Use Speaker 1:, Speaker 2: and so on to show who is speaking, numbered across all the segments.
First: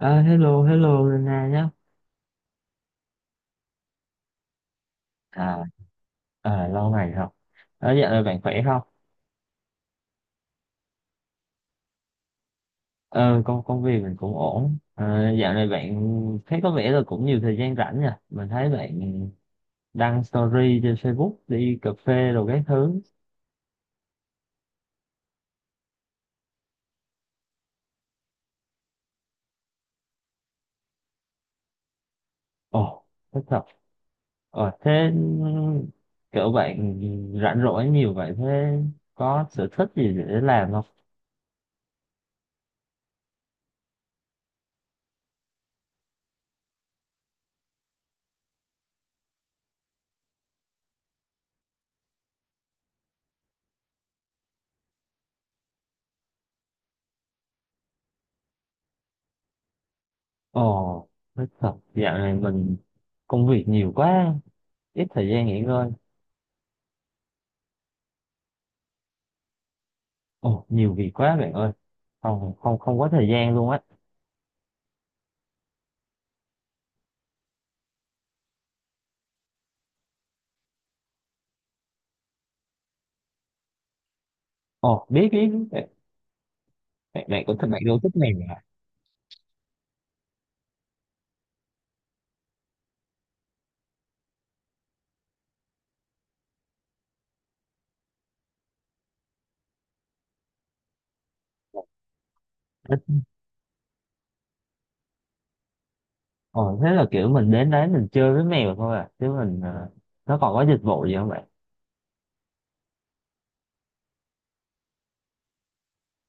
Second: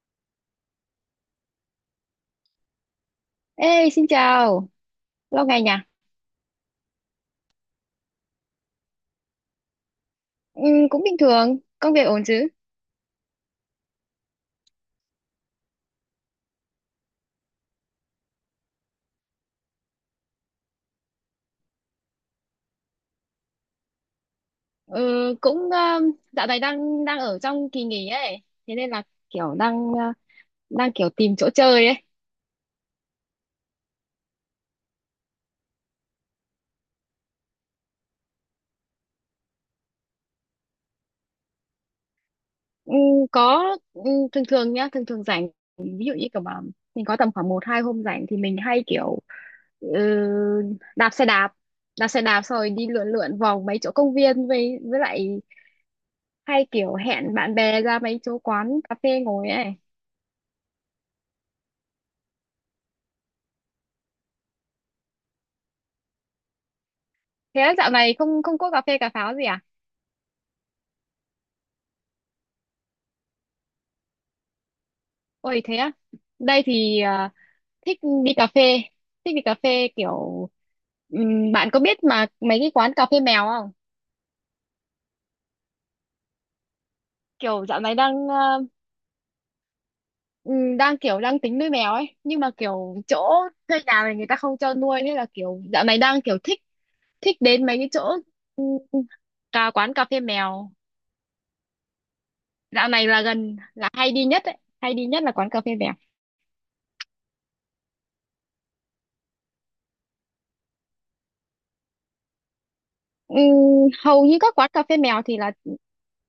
Speaker 1: À, hello, hello Nana nhá.
Speaker 2: Ê, xin chào, lâu ngày
Speaker 1: À,
Speaker 2: nhỉ?
Speaker 1: à, lâu ngày rồi. Ờ, dạo này bạn khỏe không?
Speaker 2: Ừ, cũng bình thường, công việc ổn chứ?
Speaker 1: Ờ, công công việc mình cũng ổn. Ờ, dạo này bạn thấy có vẻ là cũng nhiều thời gian rảnh nha. Mình thấy bạn đăng story trên Facebook đi cà phê rồi các thứ.
Speaker 2: Ừ, cũng ờ, dạo này đang đang ở trong kỳ nghỉ ấy, thế nên là kiểu đang ờ, đang kiểu tìm chỗ chơi ấy.
Speaker 1: Ồ, thích thật. Ờ, thế kiểu bạn rảnh rỗi nhiều vậy thế có sở thích gì để làm không?
Speaker 2: Ừ, có ừ, thường thường nhá, thường thường rảnh, ví dụ như kiểu mà mình có tầm khoảng một hai hôm rảnh thì mình hay kiểu ừ, đạp xe đạp, đạp xe đạp xong rồi đi lượn lượn vòng mấy chỗ công viên với lại hay kiểu hẹn bạn bè ra mấy chỗ quán cà phê ngồi ấy.
Speaker 1: Ồ, thích thật. Dạo này mình công việc nhiều quá, ít thời gian nghỉ ngơi.
Speaker 2: Thế dạo này không không có cà phê cà pháo gì à?
Speaker 1: Ồ, nhiều việc quá bạn ơi. Không, không, không có thời gian luôn á.
Speaker 2: Ôi thế á, đây thì thích đi cà phê, thích đi cà phê kiểu bạn có biết mà mấy cái quán cà phê mèo không?
Speaker 1: Ồ, biết, biết, biết. Bạn cũng thích,
Speaker 2: Kiểu
Speaker 1: bạn
Speaker 2: dạo này
Speaker 1: yêu thích
Speaker 2: đang
Speaker 1: mèo
Speaker 2: à,
Speaker 1: à?
Speaker 2: ừm, đang kiểu đang tính nuôi mèo ấy, nhưng mà kiểu chỗ thuê nhà này người ta không cho nuôi, thế là kiểu dạo này đang kiểu thích thích đến mấy cái chỗ ừm, cà quán cà phê mèo. Dạo
Speaker 1: Thích.
Speaker 2: này là gần là hay đi nhất ấy, hay đi nhất là quán cà phê mèo.
Speaker 1: Ồ, thế là kiểu mình đến đấy mình chơi với mèo thôi à. Chứ mình, nó còn có dịch vụ gì không bạn?
Speaker 2: Ừm, hầu như các quán cà phê mèo thì là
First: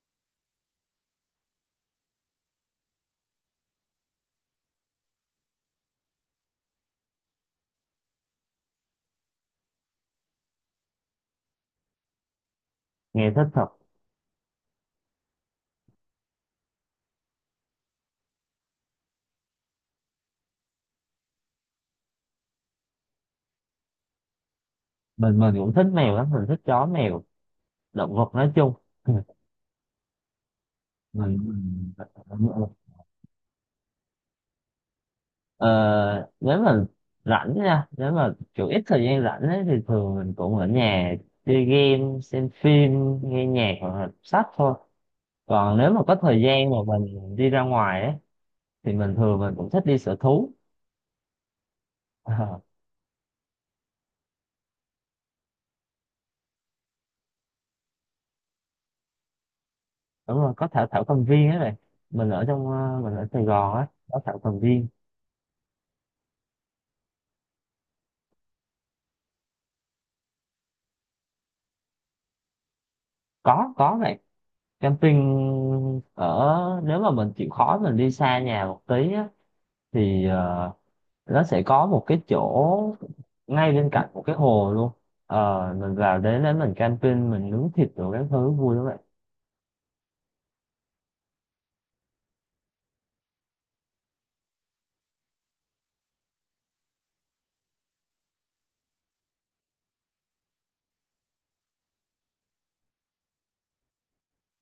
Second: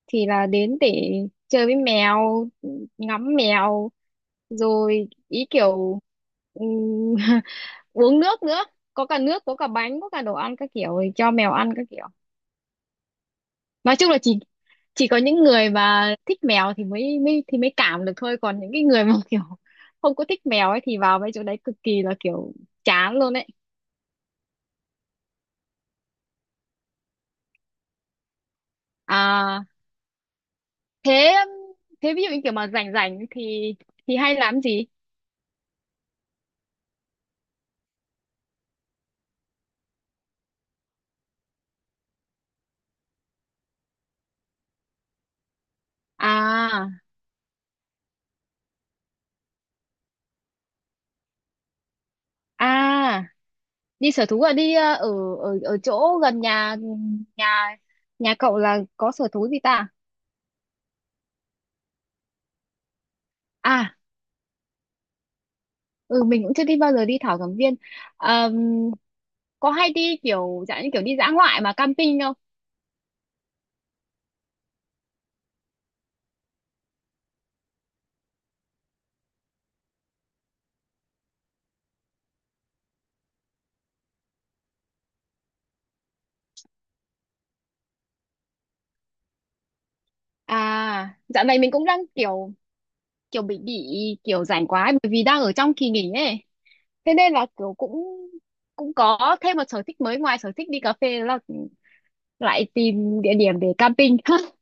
Speaker 2: thì là đến để chơi với mèo, ngắm mèo, rồi ý kiểu ừm, uống nước nữa, có cả nước, có cả bánh, có cả đồ ăn các kiểu để cho mèo ăn các kiểu.
Speaker 1: Nghe thích thật.
Speaker 2: Nói chung là chỉ có những người mà thích mèo thì mới mới thì mới cảm được thôi, còn những cái người mà kiểu không có thích mèo ấy thì vào mấy chỗ đấy cực kỳ là kiểu chán luôn ấy.
Speaker 1: Mình cũng thích mèo lắm, mình thích chó mèo, động vật nói chung.
Speaker 2: À thế,
Speaker 1: Mình, mình-
Speaker 2: thế ví dụ như kiểu mà rảnh rảnh thì hay làm gì?
Speaker 1: ờ, nếu mà rảnh nha, nếu mà kiểu ít thời gian rảnh ấy, thì thường mình cũng ở nhà chơi game, xem phim, nghe nhạc hoặc là đọc sách thôi. Còn nếu mà có thời gian mà
Speaker 2: À,
Speaker 1: mình đi ra ngoài ấy, thì mình thường mình cũng thích đi sở thú. Ờ,
Speaker 2: à, đi sở thú à? Đi ờ, ở ở ở chỗ gần nhà nhà nhà cậu là có sở thú gì ta?
Speaker 1: đúng rồi có thảo thảo cầm viên ấy này. Mình ở Sài Gòn á,
Speaker 2: À,
Speaker 1: có thảo cầm viên.
Speaker 2: ừ mình cũng chưa đi bao giờ, đi thảo cầm viên. Ờm, có hay đi kiểu dạng như kiểu đi dã ngoại mà camping không?
Speaker 1: Có này, camping ở nếu mà mình chịu khó mình đi xa nhà một tí á, thì nó sẽ có một cái chỗ ngay bên cạnh một cái hồ luôn. Ờ, mình vào đến đấy mình camping mình nướng thịt rồi các thứ vui lắm vậy.
Speaker 2: À, dạo này mình cũng đang kiểu kiểu bị kiểu rảnh quá ấy, bởi vì đang ở trong kỳ nghỉ ấy. Thế nên là kiểu cũng cũng có thêm một sở thích mới, ngoài sở thích đi cà phê là lại tìm địa điểm để camping.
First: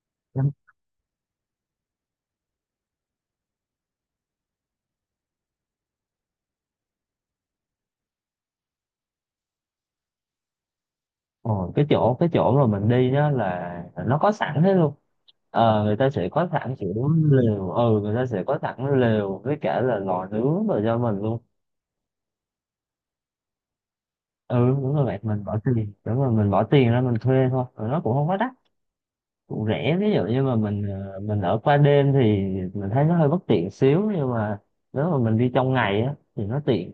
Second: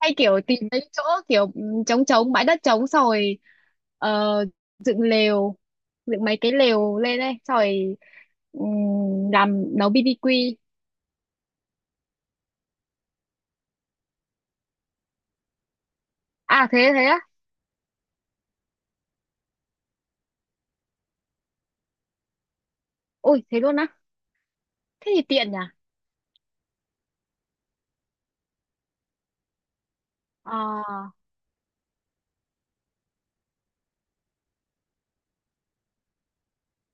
Speaker 2: Hay kiểu tìm mấy chỗ kiểu ừ, trống trống bãi đất trống xong rồi ờ, dựng lều, dựng mấy cái lều lên đây xong rồi làm nấu BBQ.
Speaker 1: Ồ, cái chỗ mà mình đi đó là nó có sẵn hết luôn. Người ta sẽ có
Speaker 2: À
Speaker 1: sẵn
Speaker 2: thế, thế
Speaker 1: kiểu
Speaker 2: á,
Speaker 1: lều, ừ người ta sẽ có sẵn lều với cả là lò nướng rồi cho mình luôn.
Speaker 2: ui thế luôn á,
Speaker 1: Ừ đúng rồi
Speaker 2: thế
Speaker 1: bạn,
Speaker 2: thì
Speaker 1: mình
Speaker 2: tiện
Speaker 1: bỏ
Speaker 2: nhỉ.
Speaker 1: tiền đúng rồi mình bỏ tiền ra mình thuê thôi rồi nó cũng không quá đắt, cũng rẻ. Ví dụ như mà
Speaker 2: à
Speaker 1: mình ở qua đêm thì mình thấy nó hơi bất tiện xíu nhưng mà nếu mà mình đi trong ngày á thì nó tiện.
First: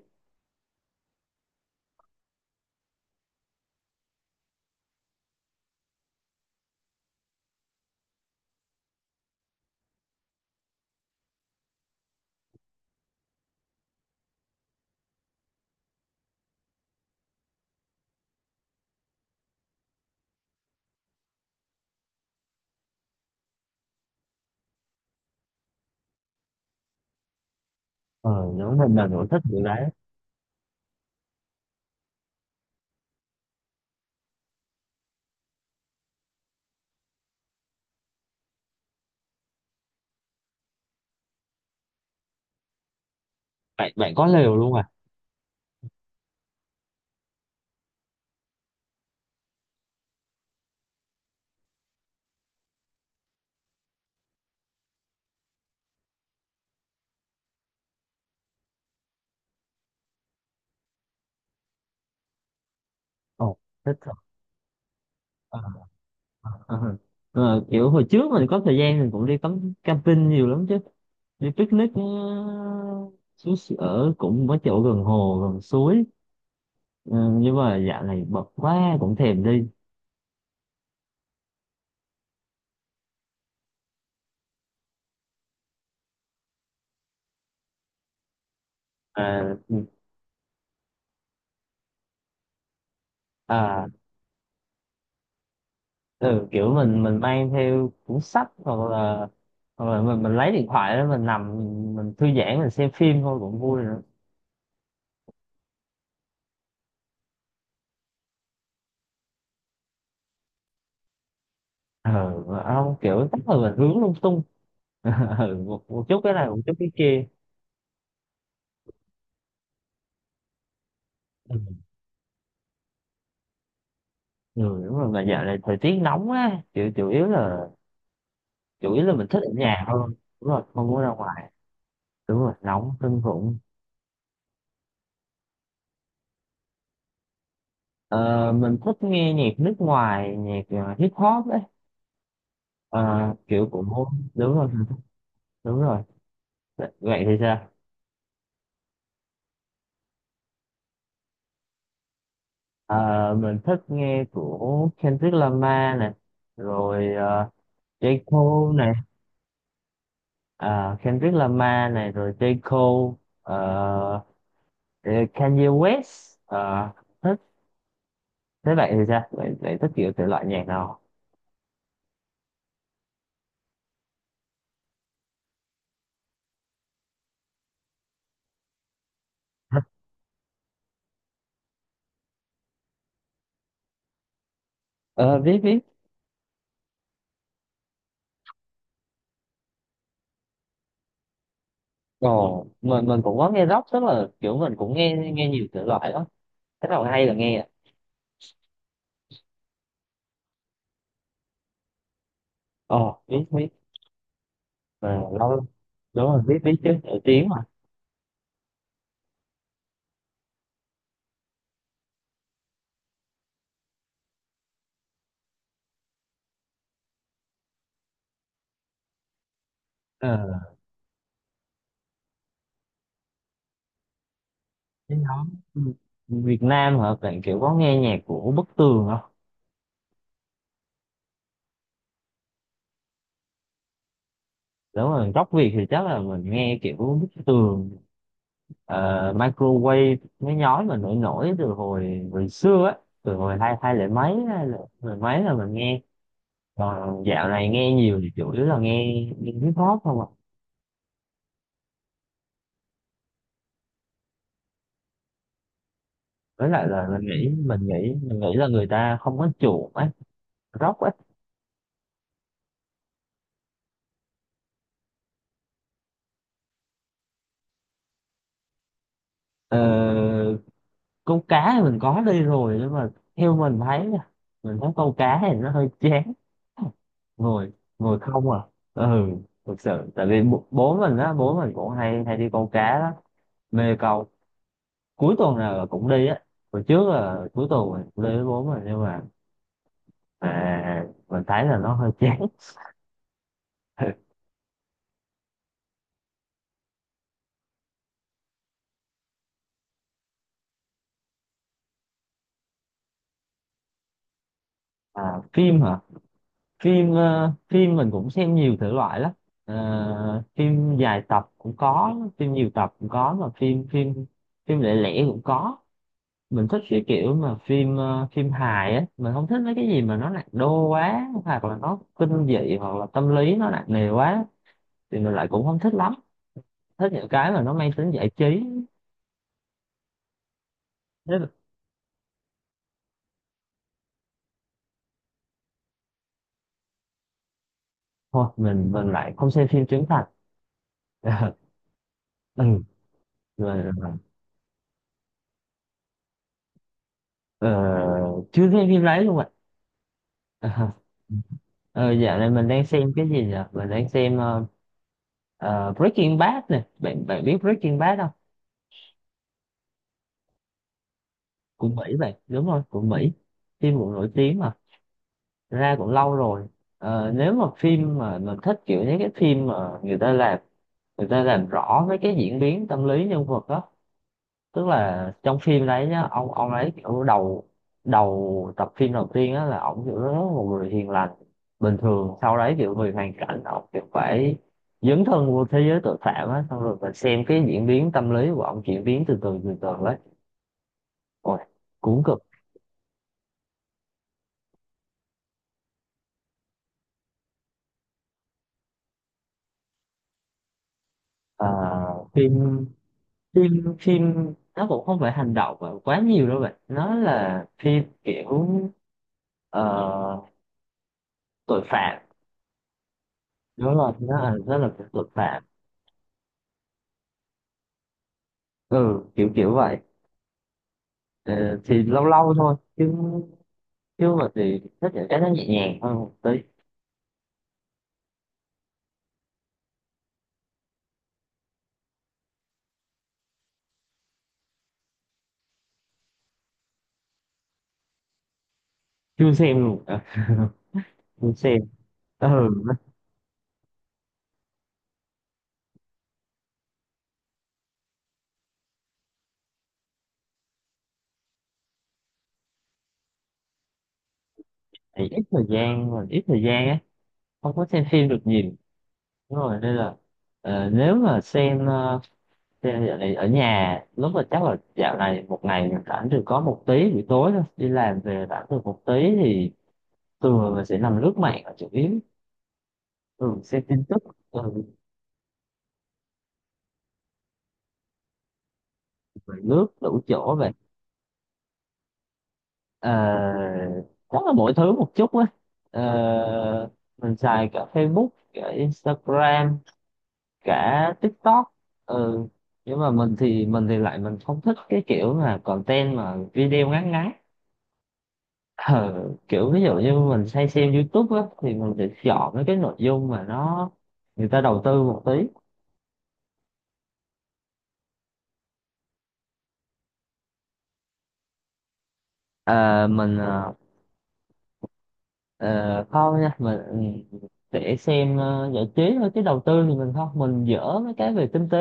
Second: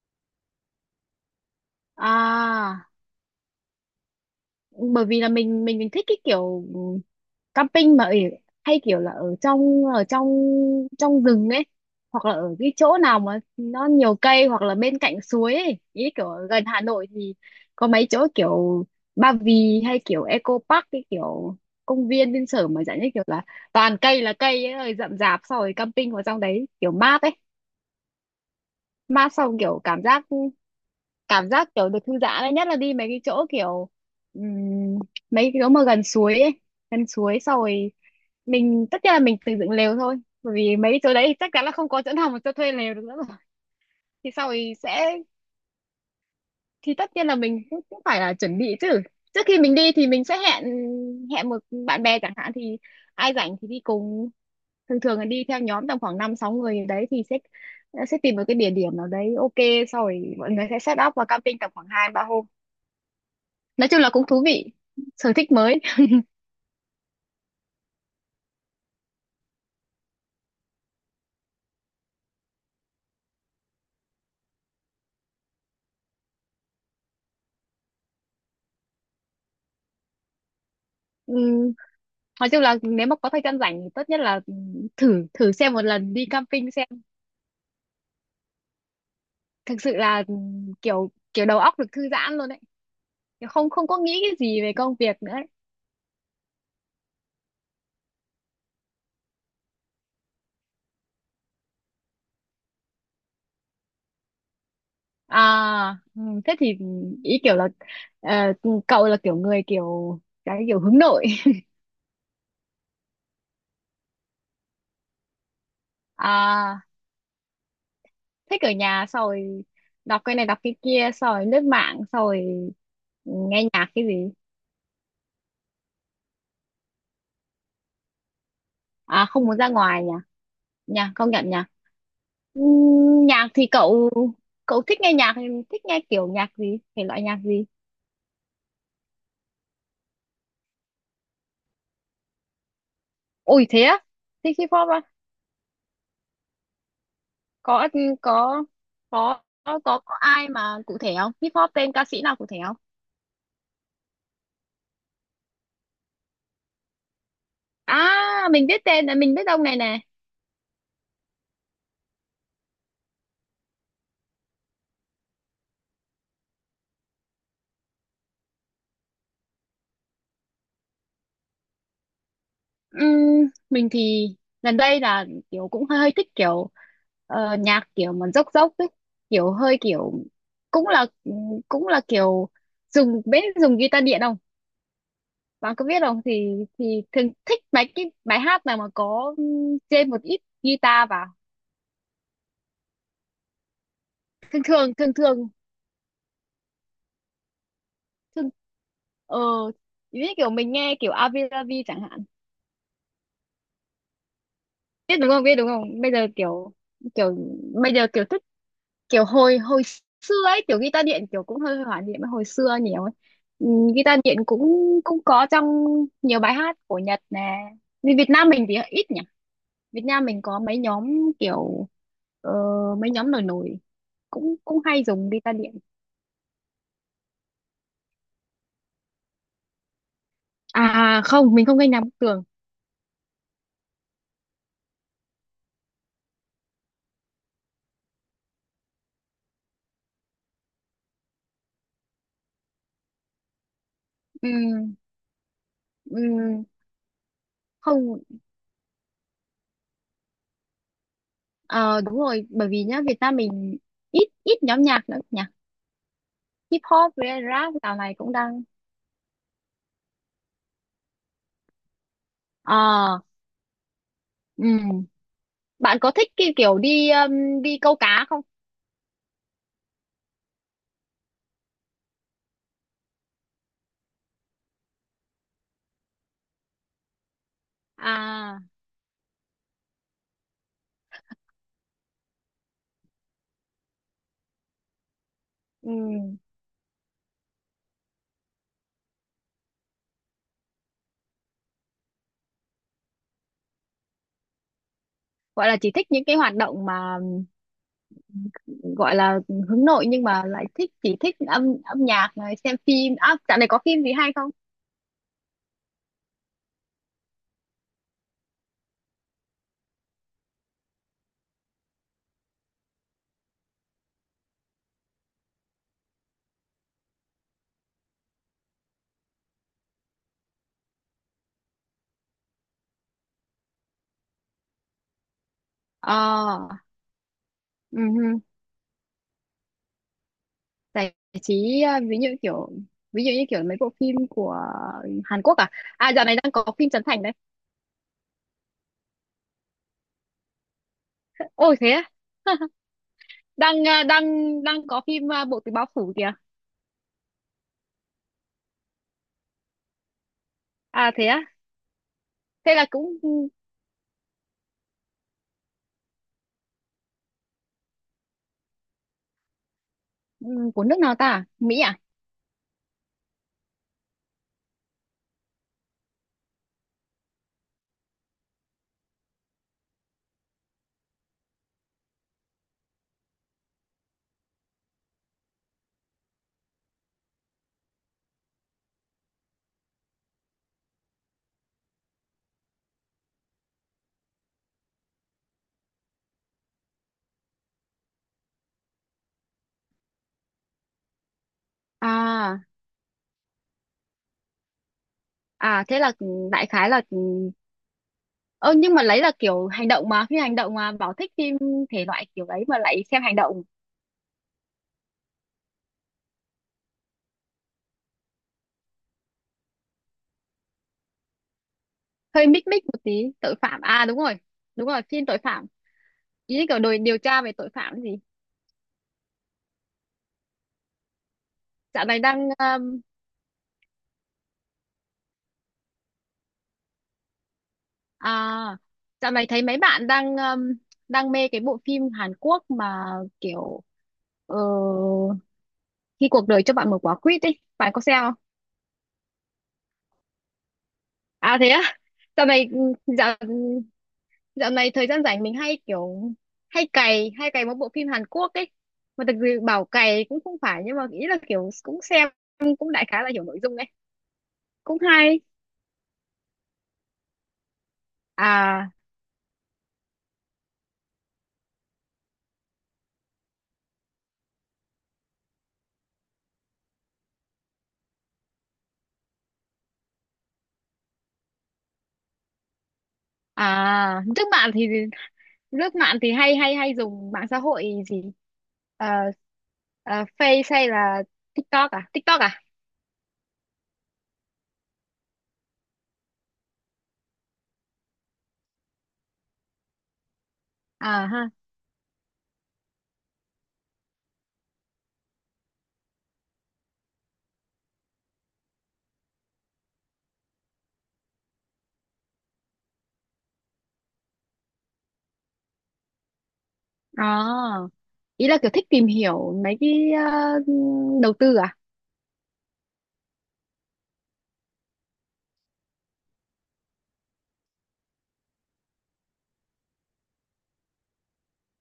Speaker 2: à bởi vì là mình thích cái kiểu camping mà ở, hay kiểu là ở trong trong rừng ấy, hoặc là ở cái chỗ nào mà nó nhiều cây hoặc là bên cạnh suối ấy, ý kiểu ở gần Hà Nội thì có mấy chỗ kiểu Ba Vì hay kiểu Eco Park, cái kiểu công viên bên sở mà dạng như kiểu là toàn cây là cây ấy rồi rậm rạp, sau rồi camping vào trong đấy kiểu mát ấy,
Speaker 1: Ờ Nếu mình là người
Speaker 2: mát
Speaker 1: thích
Speaker 2: xong
Speaker 1: điều
Speaker 2: kiểu
Speaker 1: đấy.
Speaker 2: cảm giác kiểu được thư giãn đấy, nhất là đi mấy cái chỗ kiểu ừm, mấy cái chỗ mà gần suối ấy, gần suối xong rồi mình tất nhiên là mình tự dựng lều thôi, bởi vì mấy cái chỗ đấy thì chắc chắn là không có chỗ nào mà cho thuê lều được nữa rồi.
Speaker 1: Bạn bạn có
Speaker 2: thì sau
Speaker 1: lều
Speaker 2: rồi
Speaker 1: luôn à?
Speaker 2: sẽ thì tất nhiên là mình cũng, cũng phải là chuẩn bị chứ, trước khi mình đi thì mình sẽ hẹn hẹn một bạn bè chẳng hạn thì ai rảnh thì đi cùng, thường thường là đi theo nhóm tầm khoảng năm sáu người đấy, thì sẽ tìm một cái địa điểm nào đấy ok, sau rồi mọi người sẽ set up và camping tầm khoảng hai ba hôm.
Speaker 1: Ồ,
Speaker 2: Nói
Speaker 1: thích
Speaker 2: chung là
Speaker 1: thật.
Speaker 2: cũng thú vị, sở thích
Speaker 1: Ờ.
Speaker 2: mới.
Speaker 1: Ờ, kiểu hồi trước mình có thời gian mình cũng đi cắm camping nhiều lắm chứ, đi picnic, xuống ở cũng có chỗ gần hồ gần suối. Ờ, nhưng mà dạo này bận quá cũng thèm đi.
Speaker 2: Ừm, nói chung là nếu mà có thời gian rảnh thì tốt nhất là thử thử xem một lần đi camping xem,
Speaker 1: à,
Speaker 2: thực sự là kiểu kiểu đầu óc được thư giãn luôn đấy, không
Speaker 1: à
Speaker 2: không có nghĩ cái gì về công việc nữa ấy.
Speaker 1: ừ, kiểu mình mang theo cuốn sách hoặc là mình lấy điện thoại đó mình nằm, mình thư giãn mình xem phim thôi cũng vui nữa.
Speaker 2: À, thế thì ý kiểu là ờ, cậu là kiểu người kiểu cái kiểu hướng nội.
Speaker 1: Ừ, mà không kiểu chắc là mình hướng lung tung. Ừ, một chút cái này một chút
Speaker 2: À
Speaker 1: cái kia.
Speaker 2: thích ở nhà xong rồi đọc cái này đọc cái kia xong rồi
Speaker 1: Ừ.
Speaker 2: lướt mạng xong rồi nghe nhạc cái gì.
Speaker 1: Ừ, đúng rồi mà dạo này thời tiết nóng á, chủ chủ yếu là mình
Speaker 2: À
Speaker 1: thích
Speaker 2: không
Speaker 1: ở
Speaker 2: muốn ra
Speaker 1: nhà
Speaker 2: ngoài nhỉ,
Speaker 1: hơn. Đúng rồi không muốn
Speaker 2: nhỉ
Speaker 1: ra
Speaker 2: công nhận
Speaker 1: ngoài.
Speaker 2: nhỉ.
Speaker 1: Đúng rồi nóng kinh
Speaker 2: Nhạc
Speaker 1: khủng.
Speaker 2: thì cậu cậu thích nghe nhạc, thích nghe kiểu nhạc gì, thể loại nhạc gì?
Speaker 1: Ờ, mình thích nghe nhạc nước ngoài, nhạc hip hop ấy. Ờ,
Speaker 2: Ôi
Speaker 1: Kiểu của...
Speaker 2: thế á,
Speaker 1: Đúng
Speaker 2: thích hip
Speaker 1: rồi
Speaker 2: hop á?
Speaker 1: đúng rồi. Vậy thì sao?
Speaker 2: Có có có có có có ai mà cụ thể không, hip hop tên ca sĩ nào cụ thể không?
Speaker 1: Ờ, mình thích nghe của Kendrick Lamar này, rồi J.
Speaker 2: À mình
Speaker 1: Cole
Speaker 2: biết
Speaker 1: này.
Speaker 2: tên này, mình biết ông này nè.
Speaker 1: Ờ, Kendrick Lamar này rồi J. Cole, ờ, Kanye West, thế bạn thì sao, bạn thích kiểu thể loại nhạc nào?
Speaker 2: Mình thì gần đây là kiểu cũng hơi thích kiểu nhạc kiểu mà dốc dốc ấy, kiểu hơi kiểu cũng là cũng là kiểu dùng, biết dùng guitar điện không,
Speaker 1: Ờ, biết
Speaker 2: bạn
Speaker 1: biết.
Speaker 2: có biết không? Thì thì thường thích mấy cái bài hát nào mà có thêm một ít guitar vào.
Speaker 1: Ồ. Mình cũng có nghe rock, tức là kiểu
Speaker 2: thường
Speaker 1: mình
Speaker 2: thường
Speaker 1: cũng
Speaker 2: thường
Speaker 1: nghe nghe
Speaker 2: thường
Speaker 1: nhiều thể loại đó. Thế nào hay là nghe ạ.
Speaker 2: thường ờ như kiểu mình nghe kiểu Avi Lavi chẳng hạn,
Speaker 1: Ồ, biết biết. Ờ,
Speaker 2: biết đúng không,
Speaker 1: lâu
Speaker 2: biết
Speaker 1: lắm.
Speaker 2: đúng không, bây
Speaker 1: Đúng
Speaker 2: giờ
Speaker 1: rồi biết biết
Speaker 2: kiểu
Speaker 1: chứ, nổi
Speaker 2: kiểu
Speaker 1: tiếng mà.
Speaker 2: bây giờ kiểu thích kiểu hồi hồi xưa ấy, kiểu guitar điện kiểu cũng hơi hoài niệm hồi xưa nhiều ấy. Guitar điện cũng cũng có trong nhiều bài hát của Nhật nè, vì Việt Nam mình thì ít nhỉ. Việt Nam
Speaker 1: Ờ,
Speaker 2: mình có mấy nhóm kiểu ờ, mấy nhóm nổi nổi cũng cũng hay
Speaker 1: cái
Speaker 2: dùng
Speaker 1: nhóm
Speaker 2: guitar điện.
Speaker 1: Việt Nam hả bạn, kiểu có nghe nhạc của Bức Tường không?
Speaker 2: À không, mình không gây nám tường.
Speaker 1: Nếu mà rock Việt thì chắc là mình nghe kiểu Bức Tường, Microwave, mấy nhóm mà nổi nổi từ hồi hồi xưa á, từ hồi hai hai lẻ mấy
Speaker 2: Ừ,
Speaker 1: hay là mười mấy là mình nghe.
Speaker 2: ừ,
Speaker 1: Còn dạo này nghe
Speaker 2: không
Speaker 1: nhiều thì chủ yếu là nghe hip hop không ạ.
Speaker 2: ờ, đúng rồi, bởi vì nhá Việt Nam mình ít ít nhóm nhạc nữa nhỉ.
Speaker 1: Với
Speaker 2: Hip
Speaker 1: lại là
Speaker 2: hop
Speaker 1: mình
Speaker 2: với
Speaker 1: nghĩ
Speaker 2: rap
Speaker 1: mình
Speaker 2: dạo
Speaker 1: nghĩ
Speaker 2: này cũng
Speaker 1: mình nghĩ
Speaker 2: đang
Speaker 1: là người ta không có chuộng ấy, rock ấy.
Speaker 2: ờ. Ừ. Bạn có thích cái kiểu đi đi câu cá không?
Speaker 1: ờ, Câu cá thì mình có đi rồi nhưng mà theo mình thấy nha, mình thấy câu cá thì nó hơi chán, ngồi ngồi không à.
Speaker 2: À
Speaker 1: Ừ thực sự tại vì bố bố mình á, bố mình cũng hay hay đi câu cá đó, mê câu, cuối tuần nào là cũng đi
Speaker 2: ừm,
Speaker 1: á. Hồi trước là cuối tuần mình cũng đi với bố mình nhưng mà à, mình thấy là nó hơi chán.
Speaker 2: gọi là chỉ thích những cái hoạt động mà gọi là hướng nội nhưng mà lại thích, chỉ thích âm âm nhạc này, xem phim. À, dạo này có phim gì hay không?
Speaker 1: À, phim hả? Phim mình cũng xem nhiều thể loại lắm. Ờ, phim dài tập cũng có, phim nhiều tập cũng có, mà phim phim phim lẻ lẻ cũng có. Mình thích cái kiểu mà phim hài á, mình không thích mấy cái gì mà nó nặng đô quá hoặc là nó kinh dị hoặc là tâm lý nó nặng nề quá thì mình lại cũng không thích lắm.
Speaker 2: Ờ.
Speaker 1: Thích những cái mà nó mang
Speaker 2: Ừ.
Speaker 1: tính giải trí.
Speaker 2: Giải
Speaker 1: Thế là,
Speaker 2: trí à, ví dụ kiểu ví dụ như kiểu mấy bộ phim của Hàn Quốc à, à dạo này đang có phim Trấn Thành đấy.
Speaker 1: thôi mình lại không xem phim trưởng thành.
Speaker 2: Ôi thế á.
Speaker 1: Ừ, rồi,
Speaker 2: đang à, đang đang có phim à, Bộ Tứ Báo Phủ kìa.
Speaker 1: ờ, chưa xem phim đấy luôn ạ.
Speaker 2: À thế á,
Speaker 1: Ờ, dạo này mình
Speaker 2: thế
Speaker 1: đang
Speaker 2: là cũng.
Speaker 1: xem cái gì nhỉ? Mình đang xem Breaking Bad nè. Bạn bạn biết Breaking Bad không?
Speaker 2: ừ, của nước nào ta, Mỹ
Speaker 1: Của
Speaker 2: à?
Speaker 1: Mỹ vậy. Đúng rồi, của Mỹ. Phim cũng nổi tiếng mà. Ra cũng lâu rồi. Ờ, nếu mà phim mà mình thích kiểu những cái phim mà người ta làm rõ mấy cái diễn biến tâm lý nhân vật á, tức là trong phim đấy nhá ông ấy kiểu đầu đầu tập phim đầu tiên á là ông kiểu rất là một người hiền lành bình thường, sau đấy kiểu vì hoàn cảnh ông kiểu phải dấn thân vô thế giới tội phạm á, xong rồi mình xem cái diễn biến tâm lý của ông chuyển biến từ từ từ từ đấy, ôi cuốn cực.
Speaker 2: À, à thế là đại khái là ừ, ơ nhưng mà lấy là kiểu hành động mà phim hành động mà bảo thích phim
Speaker 1: À,
Speaker 2: thể loại kiểu đấy mà
Speaker 1: phim
Speaker 2: lại xem hành động,
Speaker 1: phim phim nó cũng không phải hành động mà quá nhiều đâu bạn, nó là phim kiểu ờ, tội phạm.
Speaker 2: hơi mích mích một tí. Tội phạm
Speaker 1: Đúng
Speaker 2: à,
Speaker 1: rồi
Speaker 2: đúng rồi,
Speaker 1: nó là rất
Speaker 2: đúng
Speaker 1: là
Speaker 2: rồi,
Speaker 1: kiểu
Speaker 2: phim
Speaker 1: tội
Speaker 2: tội
Speaker 1: phạm,
Speaker 2: phạm, ý kiểu đồi điều tra về tội phạm gì.
Speaker 1: ừ kiểu kiểu vậy. Ờ, thì
Speaker 2: Dạo này
Speaker 1: lâu
Speaker 2: đang.
Speaker 1: lâu thôi chứ, chứ mà thì thích những cái nó nhẹ nhàng hơn một tí.
Speaker 2: À, dạo này thấy mấy bạn đang đang mê cái bộ phim Hàn Quốc mà kiểu ờ, khi cuộc đời cho bạn một quả quýt ấy, bạn có xem không?
Speaker 1: Chưa xem luôn à, chưa
Speaker 2: À thế
Speaker 1: xem.
Speaker 2: á. Dạo
Speaker 1: Ừ
Speaker 2: này ừ, dạo dạo này thời gian rảnh mình hay kiểu hay cày một bộ phim Hàn Quốc ấy. Mà thực sự bảo cày cũng không phải nhưng mà ý là kiểu cũng xem, cũng đại khái là hiểu nội dung ấy. Cũng
Speaker 1: thì
Speaker 2: hay.
Speaker 1: ít thời gian mà ít thời gian á, không có xem phim được nhiều
Speaker 2: À,
Speaker 1: đúng rồi, nên là nếu mà xem xem dạo này ở nhà lúc mà chắc là dạo này một ngày mình rảnh được có một tí buổi tối thôi, đi làm về rảnh được một tí thì thường là mình sẽ nằm lướt mạng là chủ yếu, thường xem tin tức.
Speaker 2: à trước
Speaker 1: Ừ,
Speaker 2: bạn thì lướt mạng thì hay hay hay dùng mạng xã hội gì? Ờ,
Speaker 1: rồi lướt đủ
Speaker 2: ờ,
Speaker 1: chỗ
Speaker 2: Face
Speaker 1: về.
Speaker 2: hay là TikTok à, TikTok à?
Speaker 1: Ờ, chắc là mỗi thứ một chút á. Ờ, mình xài cả Facebook, cả Instagram, cả
Speaker 2: À ha.
Speaker 1: TikTok. Ừ. Nhưng mà mình thì lại mình không thích cái kiểu là content mà video ngắn ngắn. Ờ, kiểu ví dụ như mình hay xem YouTube á thì mình sẽ chọn mấy cái nội dung mà nó người ta đầu tư một tí.
Speaker 2: Ờ, ý là kiểu thích tìm hiểu mấy cái ờ, đầu tư à?
Speaker 1: Ờ, mình ờ, không nha, mình để xem giải trí thôi chứ đầu tư thì mình không, mình dở mấy cái về kinh tế.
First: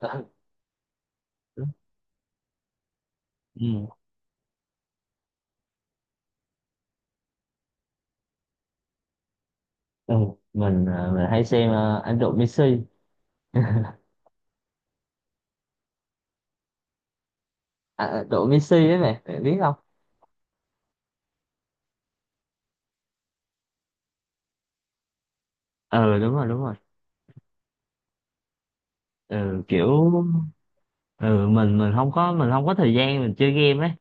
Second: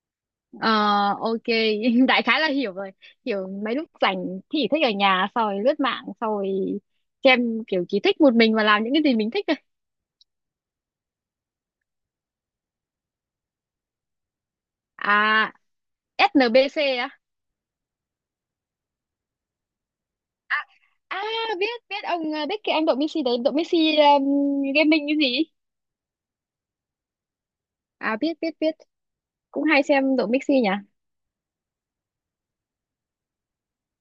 Speaker 2: Ờ, ok. Đại khái là hiểu rồi, hiểu mấy
Speaker 1: Ừ.
Speaker 2: lúc rảnh thì thích ở nhà xong rồi lướt mạng xong rồi xem, kiểu chỉ thích một mình và làm những cái gì mình thích thôi.
Speaker 1: Ừ, mình hay xem anh Độ Messi.
Speaker 2: À SNBC á?
Speaker 1: À, Độ Messi ấy, mày mày biết không?
Speaker 2: À biết, biết ông ờ, biết cái anh đội Messi đấy, đội Messi gaming cái gì.
Speaker 1: Ừ đúng rồi đúng rồi.
Speaker 2: À biết, biết, biết,
Speaker 1: Ừ,
Speaker 2: cũng hay
Speaker 1: kiểu
Speaker 2: xem độ Mixi nhỉ.
Speaker 1: mình không có thời gian mình chơi game ấy,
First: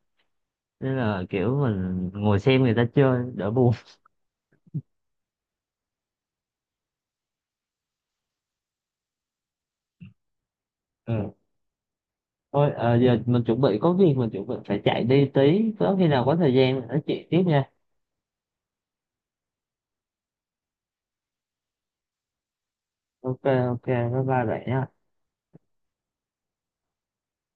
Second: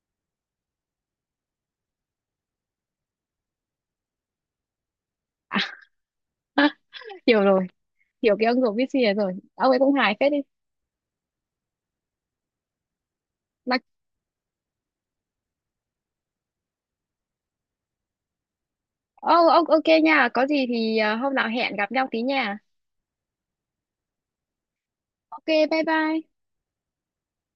Speaker 1: nên là kiểu mình ngồi xem người ta chơi đỡ buồn.
Speaker 2: À, hiểu rồi, hiểu cái ông độ Mixi này rồi, ông ấy cũng hài phết đi.
Speaker 1: Ừ. Thôi giờ mình chuẩn
Speaker 2: Mà
Speaker 1: bị có việc, mình chuẩn bị phải chạy đi tí, có khi nào có thời gian mình nói chuyện tiếp nha.
Speaker 2: ô ô- ok nha, có gì thì à, hôm nào hẹn gặp nhau tí nha.
Speaker 1: Ok ok, bye bye bạn nha.
Speaker 2: Ok bye bye.